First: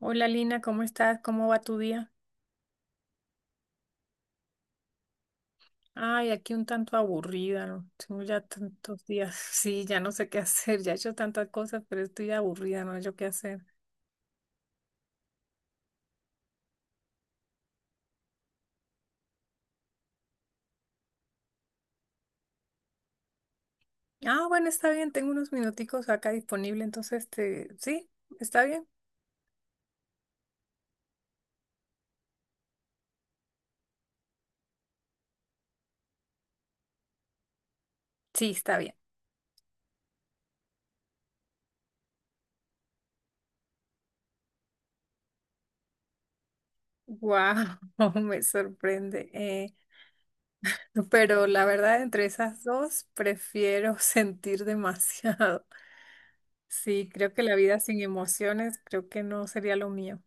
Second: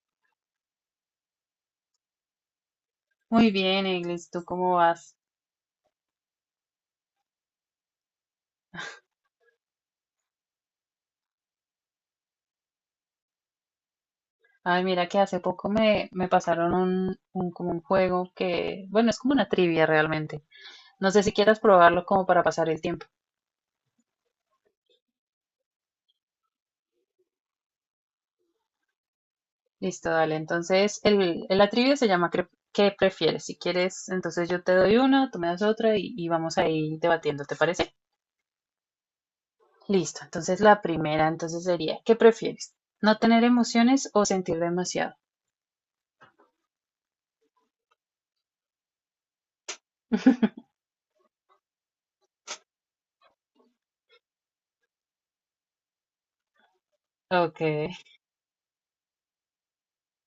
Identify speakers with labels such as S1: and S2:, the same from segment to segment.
S1: Hola Lina, ¿cómo estás? ¿Cómo va tu día?
S2: Muy bien, Eglis, ¿tú cómo vas?
S1: Ay, aquí un tanto aburrida, ¿no? Tengo ya tantos días. Sí, ya no sé qué hacer, ya he hecho tantas cosas, pero estoy aburrida, no sé qué hacer.
S2: Ay, mira que hace poco me pasaron como un juego que, bueno, es como una trivia realmente. No sé si quieras probarlo como para pasar el tiempo.
S1: Ah, bueno, está bien, tengo unos minuticos acá disponible, entonces te... ¿Sí? ¿Está bien?
S2: Listo, dale. Entonces, la trivia se llama ¿Qué prefieres? Si quieres, entonces yo te doy una, tú me das otra y vamos ahí debatiendo, ¿te parece?
S1: Sí, está bien.
S2: Listo. Entonces, la primera entonces sería, ¿qué prefieres? ¿No tener emociones o sentir demasiado?
S1: Wow, me sorprende. Pero la verdad, entre esas dos, prefiero sentir demasiado. Sí, creo que la
S2: Ok.
S1: vida sin emociones, creo que no sería lo mío.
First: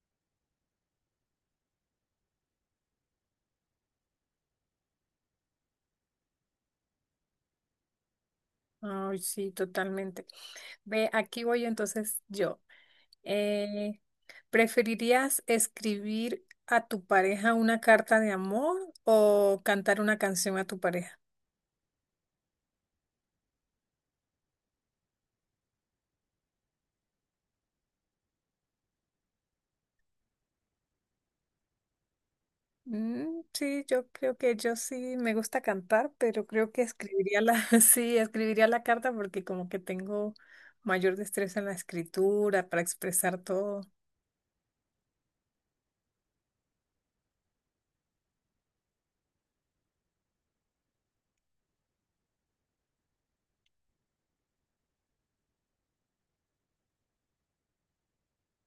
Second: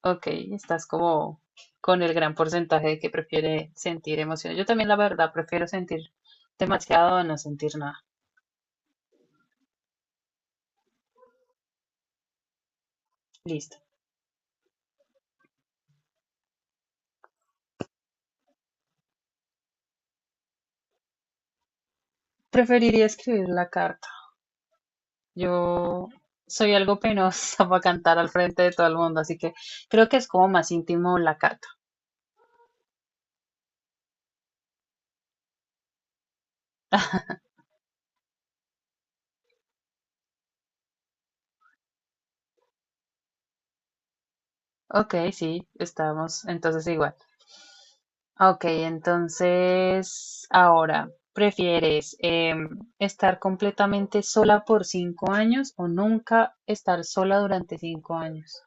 S2: Ok, estás como con el gran porcentaje de que prefiere sentir emociones. Yo también, la verdad, prefiero sentir demasiado a no sentir nada.
S1: Ay, sí, totalmente. Ve, aquí voy entonces yo.
S2: Listo.
S1: Eh, ¿Preferirías escribir a tu pareja una carta de amor o cantar una canción a tu pareja?
S2: Preferiría escribir la carta. Yo soy algo penosa para cantar al frente de todo el mundo, así que creo que es como más íntimo la carta.
S1: Mm, sí, yo creo que yo sí me gusta cantar, pero creo que escribiría la, sí, escribiría la carta porque como que tengo mayor destreza en la escritura para expresar todo.
S2: Ok, sí, estamos entonces igual. Ok, entonces ahora, ¿prefieres estar completamente sola por 5 años o nunca estar sola durante 5 años?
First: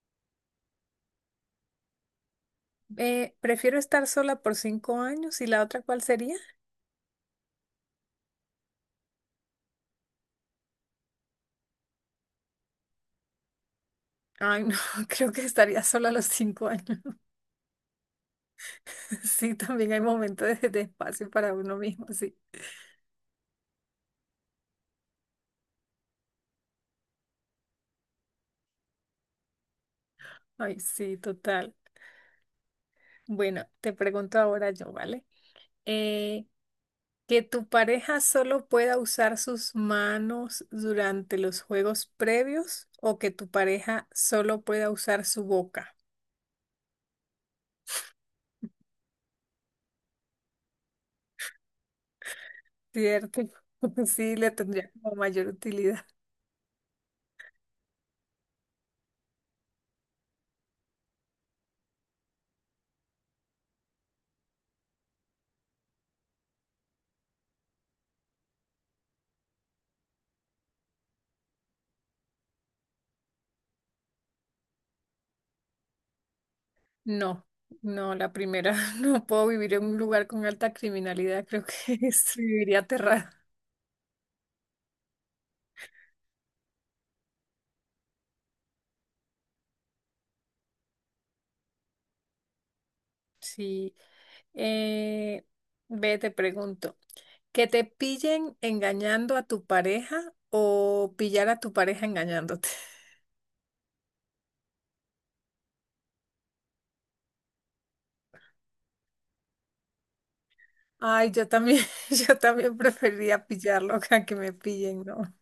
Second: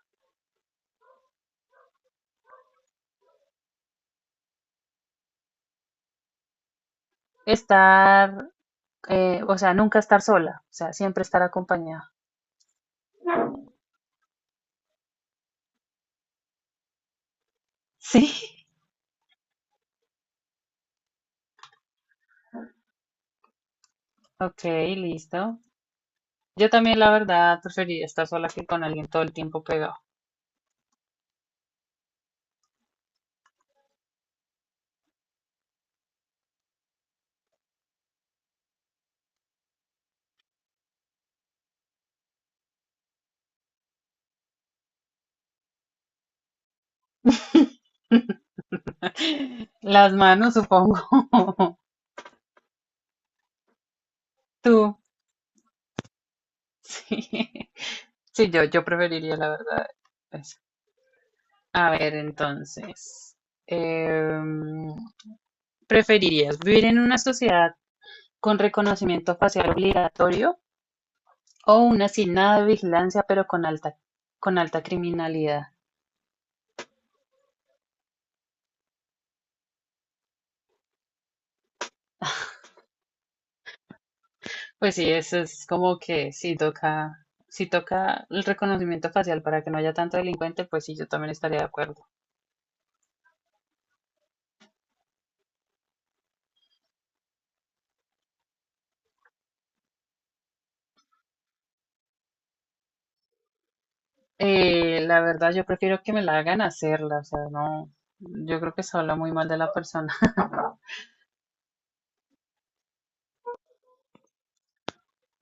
S1: Prefiero estar sola por 5 años y la otra, ¿cuál sería?
S2: Estar, o sea, nunca estar sola, o sea, siempre estar acompañada.
S1: Ay, no, creo que estaría sola a los 5 años.
S2: Sí.
S1: Sí, también hay momentos de espacio para uno mismo, sí.
S2: Ok, listo. Yo también, la verdad, preferiría estar sola que con alguien todo el tiempo pegado.
S1: Ay, sí, total. Bueno, te pregunto ahora yo, ¿vale? Eh, que tu pareja solo pueda usar sus manos durante los juegos previos o que tu pareja solo pueda usar su boca,
S2: Las manos, supongo.
S1: ¿cierto? Sí, le tendría
S2: Tú.
S1: como mayor utilidad.
S2: Sí, yo preferiría, la verdad, eso. A ver, entonces, em, ¿preferirías vivir en una sociedad con reconocimiento facial obligatorio o una sin nada de vigilancia pero con alta criminalidad?
S1: No, no, la primera, no puedo vivir en un lugar con alta criminalidad, creo que viviría aterrada.
S2: Pues sí, eso es como que si toca, si toca el reconocimiento facial para que no haya tanto delincuente, pues sí, yo también estaría de acuerdo.
S1: Sí. Eh, Ve, te pregunto, ¿que te pillen engañando a tu pareja o pillar a tu pareja engañándote?
S2: La verdad, yo prefiero que me la hagan hacerla, o sea, no, yo creo que se habla muy mal de la persona.
S1: Ay, yo también, yo también preferiría pillarlo a que me pillen, ¿no?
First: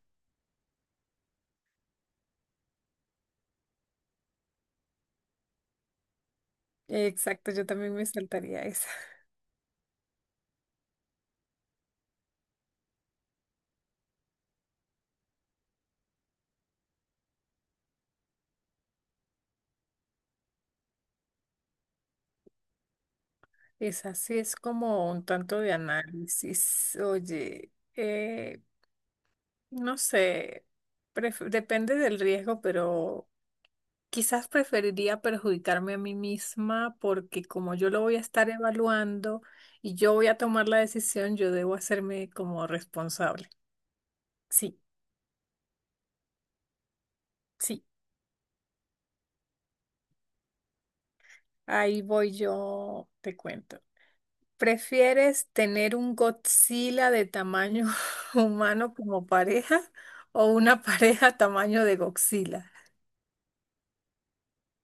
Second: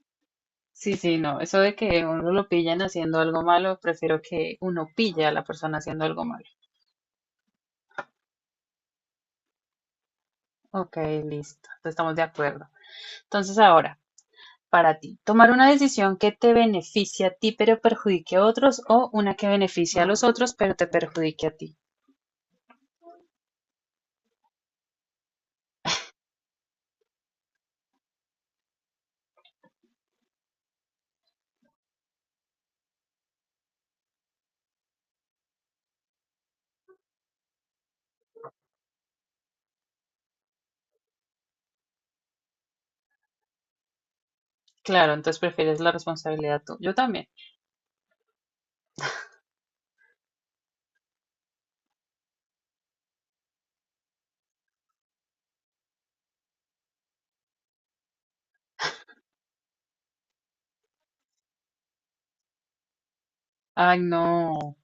S2: Sí, sí, no, eso de que uno lo pillan haciendo algo malo, prefiero que uno pille a la persona haciendo algo malo.
S1: Exacto, yo también me saltaría esa.
S2: Ok, listo, entonces estamos de acuerdo. Entonces ahora, para ti. Tomar una decisión que te beneficie a ti pero perjudique a otros o una que beneficie a los otros pero te perjudique a ti.
S1: Esa sí es como un tanto de análisis. Oye, no sé, depende del riesgo, pero quizás preferiría perjudicarme a mí misma porque como yo lo voy a estar evaluando y yo voy a tomar la decisión, yo debo hacerme como responsable. Sí,
S2: Claro, entonces prefieres la responsabilidad tú. Yo también.
S1: sí, ahí voy yo, te cuento. ¿Prefieres tener un Godzilla de tamaño humano como pareja o una pareja tamaño de Godzilla?
S2: Ay, no.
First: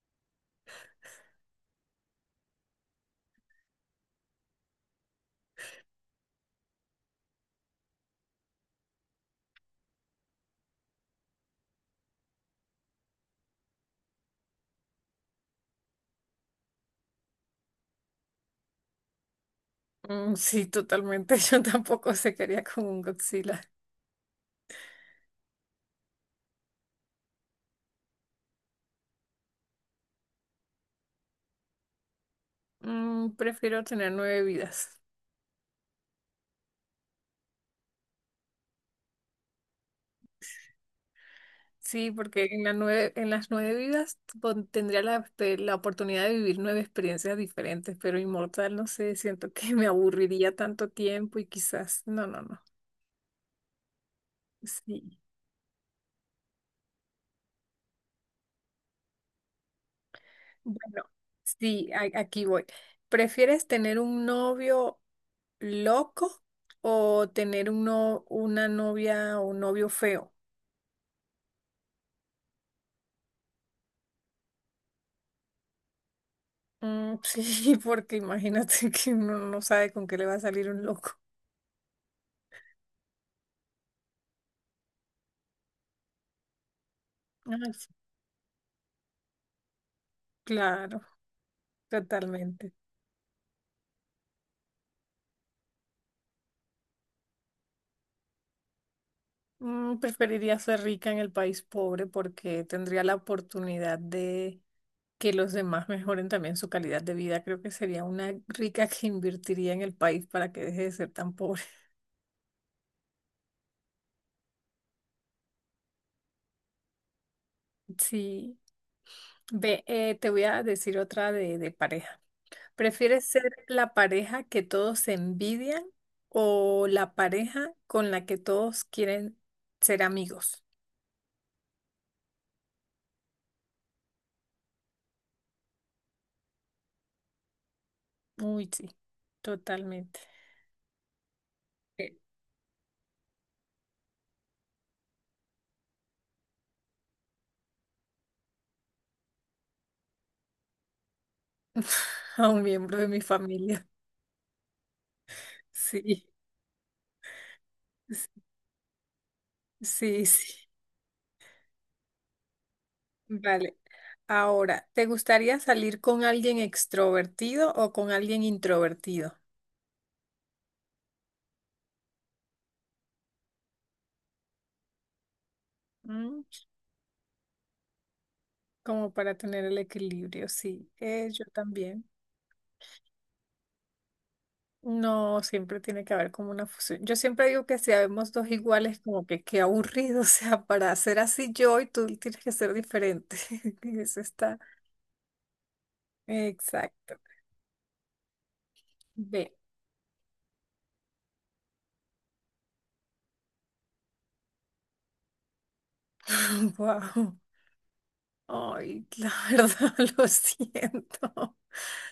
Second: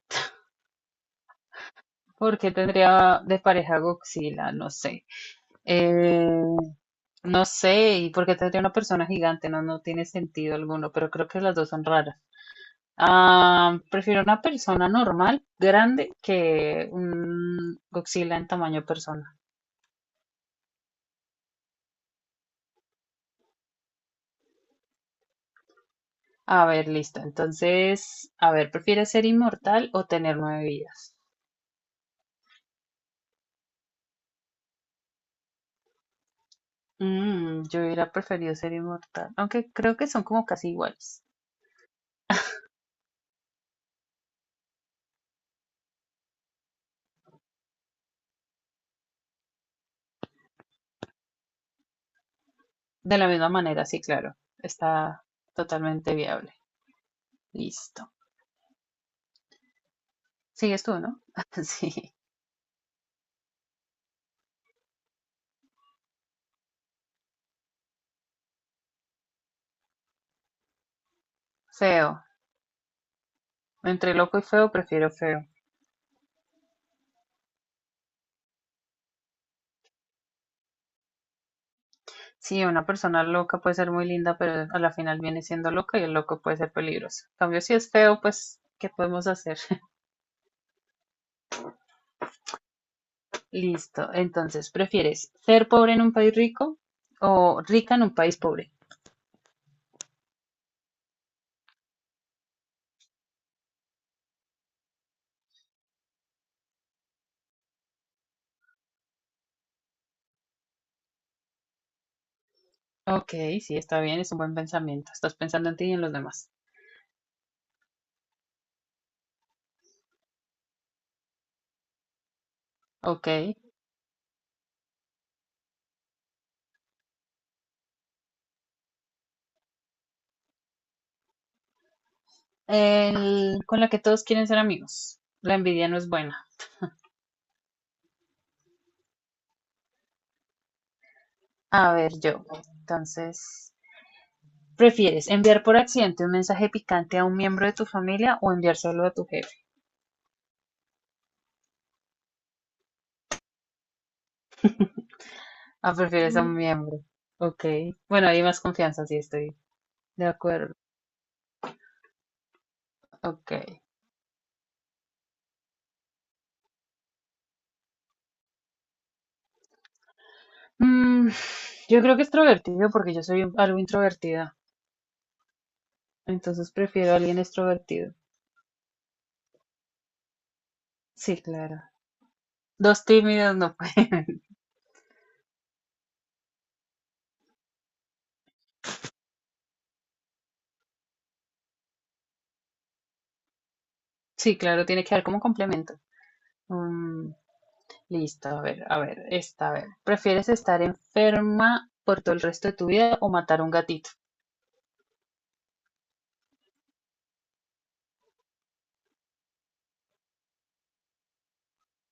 S2: ¿Por qué tendría de pareja Godzilla? No sé. Eh, no sé. ¿Y por qué tendría una persona gigante? No, no tiene sentido alguno, pero creo que las dos son raras. Ah, prefiero una persona normal, grande, que un Godzilla en tamaño personal.
S1: Mm, sí, totalmente. Yo tampoco se quería con un Godzilla.
S2: A ver, listo. Entonces, a ver, ¿prefieres ser inmortal o tener nueve vidas?
S1: Mm, prefiero tener nueve vidas.
S2: Mm, yo hubiera preferido ser inmortal, aunque creo que son como casi iguales.
S1: Sí, porque en la en las nueve vidas tendría la, este, la oportunidad de vivir nueve experiencias diferentes, pero inmortal, no sé, siento que me aburriría tanto tiempo y quizás, no, no, no.
S2: De la misma manera, sí, claro.
S1: Sí,
S2: Está totalmente viable. Listo. Sigues tú,
S1: bueno,
S2: ¿no?
S1: sí,
S2: Sí.
S1: aquí voy. ¿Prefieres tener un novio loco o tener un una novia o un novio feo?
S2: Feo. Entre loco y feo, prefiero feo.
S1: Mm, sí, porque imagínate que uno no sabe con qué le va a salir un loco.
S2: Sí, una persona loca puede ser muy linda, pero a la final viene siendo loca y el loco puede ser peligroso. En cambio,
S1: Ay,
S2: si
S1: sí,
S2: es feo, pues, ¿qué podemos hacer?
S1: claro, totalmente.
S2: Listo. Entonces, ¿prefieres ser pobre en un país rico o rica en un país pobre?
S1: Mm, preferiría ser rica en el país pobre porque tendría la oportunidad de que los demás mejoren también su calidad de vida. Creo que sería una rica que invertiría en el país para que deje de ser tan pobre.
S2: Ok, sí, está bien, es un buen pensamiento. Estás pensando en ti y en los demás.
S1: Sí. Ve, te voy a decir otra de pareja. ¿Prefieres
S2: Ok.
S1: ser la pareja que todos envidian o la pareja con la que todos quieren ser amigos?
S2: El, con la que todos quieren ser amigos. La envidia no es buena.
S1: Uy, sí, totalmente.
S2: A
S1: Eh.
S2: ver, yo. Entonces, ¿prefieres enviar por accidente un mensaje picante a un miembro de tu familia o enviárselo a tu jefe?
S1: A un miembro de mi familia.
S2: Ah,
S1: Sí.
S2: prefieres a Mm, un miembro. Ok. Bueno, hay más confianza, sí, estoy
S1: Sí,
S2: de
S1: sí.
S2: acuerdo. Ok.
S1: Vale. Ahora, ¿te gustaría salir con alguien extrovertido o con alguien introvertido?
S2: Mm, yo creo que extrovertido porque yo soy algo introvertida,
S1: Mm.
S2: entonces prefiero a alguien extrovertido.
S1: Como para tener el equilibrio, sí.
S2: Sí,
S1: Yo
S2: claro.
S1: también.
S2: Dos tímidos no pueden.
S1: No, siempre tiene que haber como una fusión. Yo siempre digo que si habemos dos iguales, como que qué aburrido, o sea, para ser así yo y tú tienes que ser diferente. Eso
S2: Sí,
S1: está.
S2: claro, tiene que haber como complemento.
S1: Exacto.
S2: Mm, listo, a ver,
S1: Ve.
S2: esta, a ver. ¿Prefieres estar enferma por todo el resto de tu vida o matar a un gatito?
S1: Wow. Ay, la verdad, lo siento.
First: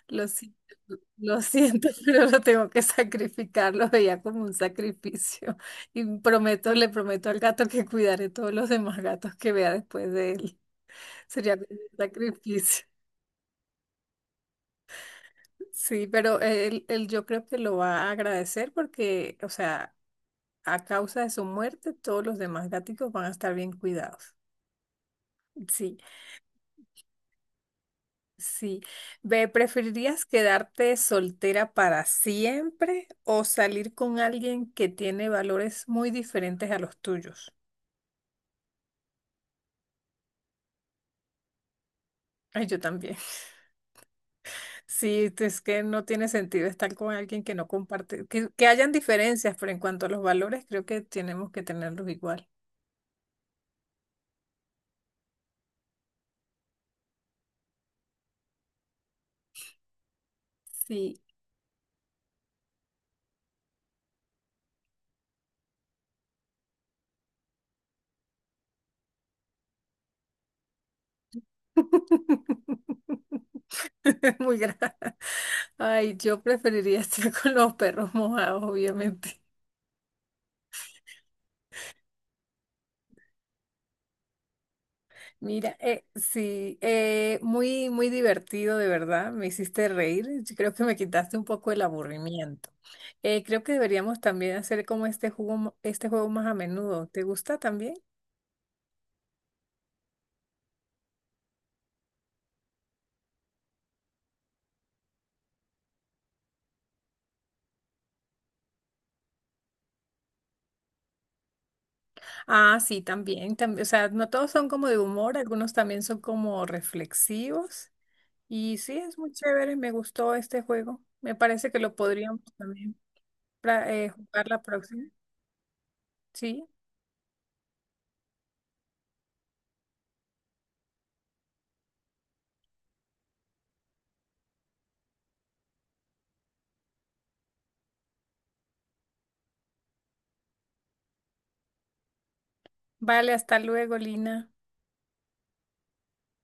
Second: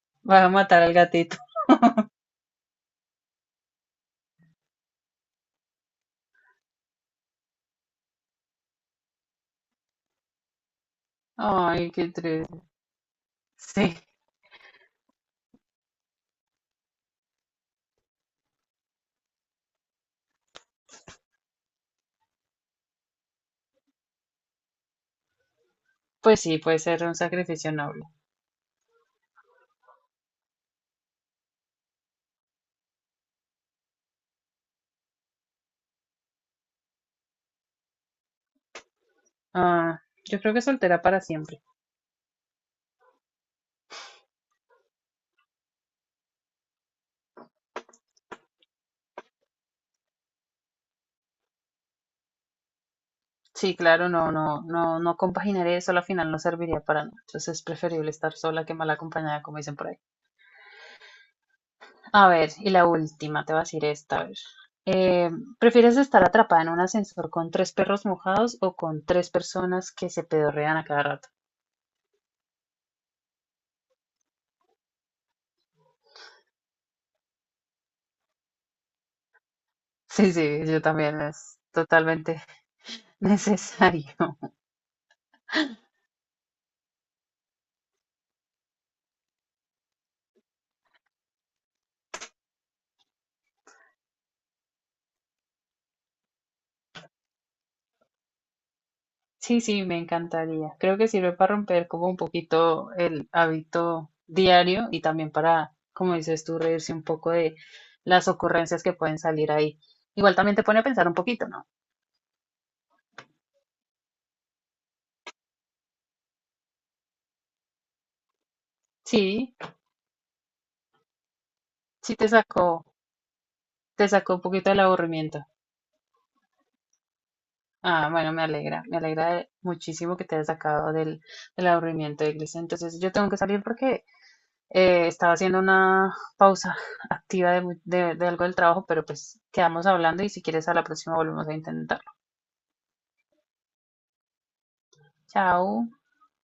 S1: Lo
S2: Va a
S1: siento,
S2: matar al
S1: lo
S2: gatito.
S1: siento, pero lo tengo que sacrificar. Lo veía como un sacrificio. Y prometo, le prometo al gato que cuidaré todos los demás gatos que vea después de él. Sería como
S2: Ay,
S1: un
S2: qué triste.
S1: sacrificio.
S2: Sí,
S1: Sí, pero él yo creo que lo va a agradecer porque, o sea, a causa de su muerte, todos los demás gaticos van a estar bien cuidados. Sí.
S2: pues sí, puede ser un sacrificio noble.
S1: Sí. Ve, ¿preferirías quedarte soltera para siempre o salir con alguien que tiene valores muy diferentes a los tuyos?
S2: Ah, yo creo que soltera para siempre.
S1: Ay, yo también. Sí, es que no tiene sentido estar con alguien que no comparte, que hayan diferencias, pero en cuanto a los valores, creo que tenemos que tenerlos igual.
S2: Sí, claro, no, no, no, no compaginar eso, al final no serviría para nada. Entonces es preferible estar sola que mal acompañada, como dicen por ahí.
S1: Sí.
S2: A ver, y la última, te voy a decir esta, a ver. Eh, ¿Prefieres estar atrapada en un ascensor con tres perros mojados o con tres personas que se pedorrean a cada rato?
S1: Muy grave. Ay, yo preferiría estar con los perros mojados, obviamente.
S2: Sí, sí, yo también, es totalmente necesario.
S1: Mira, sí, muy, muy divertido, de verdad. Me hiciste reír. Yo creo que me quitaste un poco el aburrimiento. Creo que deberíamos también hacer como este este juego más a menudo. ¿Te gusta también?
S2: Sí, sí, me encantaría. Creo que sirve para romper como un poquito el hábito diario y también para, como dices tú, reírse un poco de las ocurrencias que pueden salir ahí. Igual también te pone a pensar un poquito, ¿no?
S1: Ah, sí, también, también. O sea, no todos son como de humor, algunos también son como reflexivos. Y sí, es muy
S2: Sí,
S1: chévere. Me gustó este juego. Me parece que lo
S2: sí
S1: podríamos también
S2: te sacó un
S1: jugar la
S2: poquito del
S1: próxima.
S2: aburrimiento.
S1: Sí.
S2: Ah, bueno, me alegra muchísimo que te hayas sacado del, del aburrimiento, Iglesia. Entonces, yo tengo que salir porque estaba haciendo una pausa activa de, de algo del trabajo, pero pues quedamos hablando y si quieres a la próxima volvemos a intentar.
S1: Vale, hasta luego, Lina.
S2: Chao.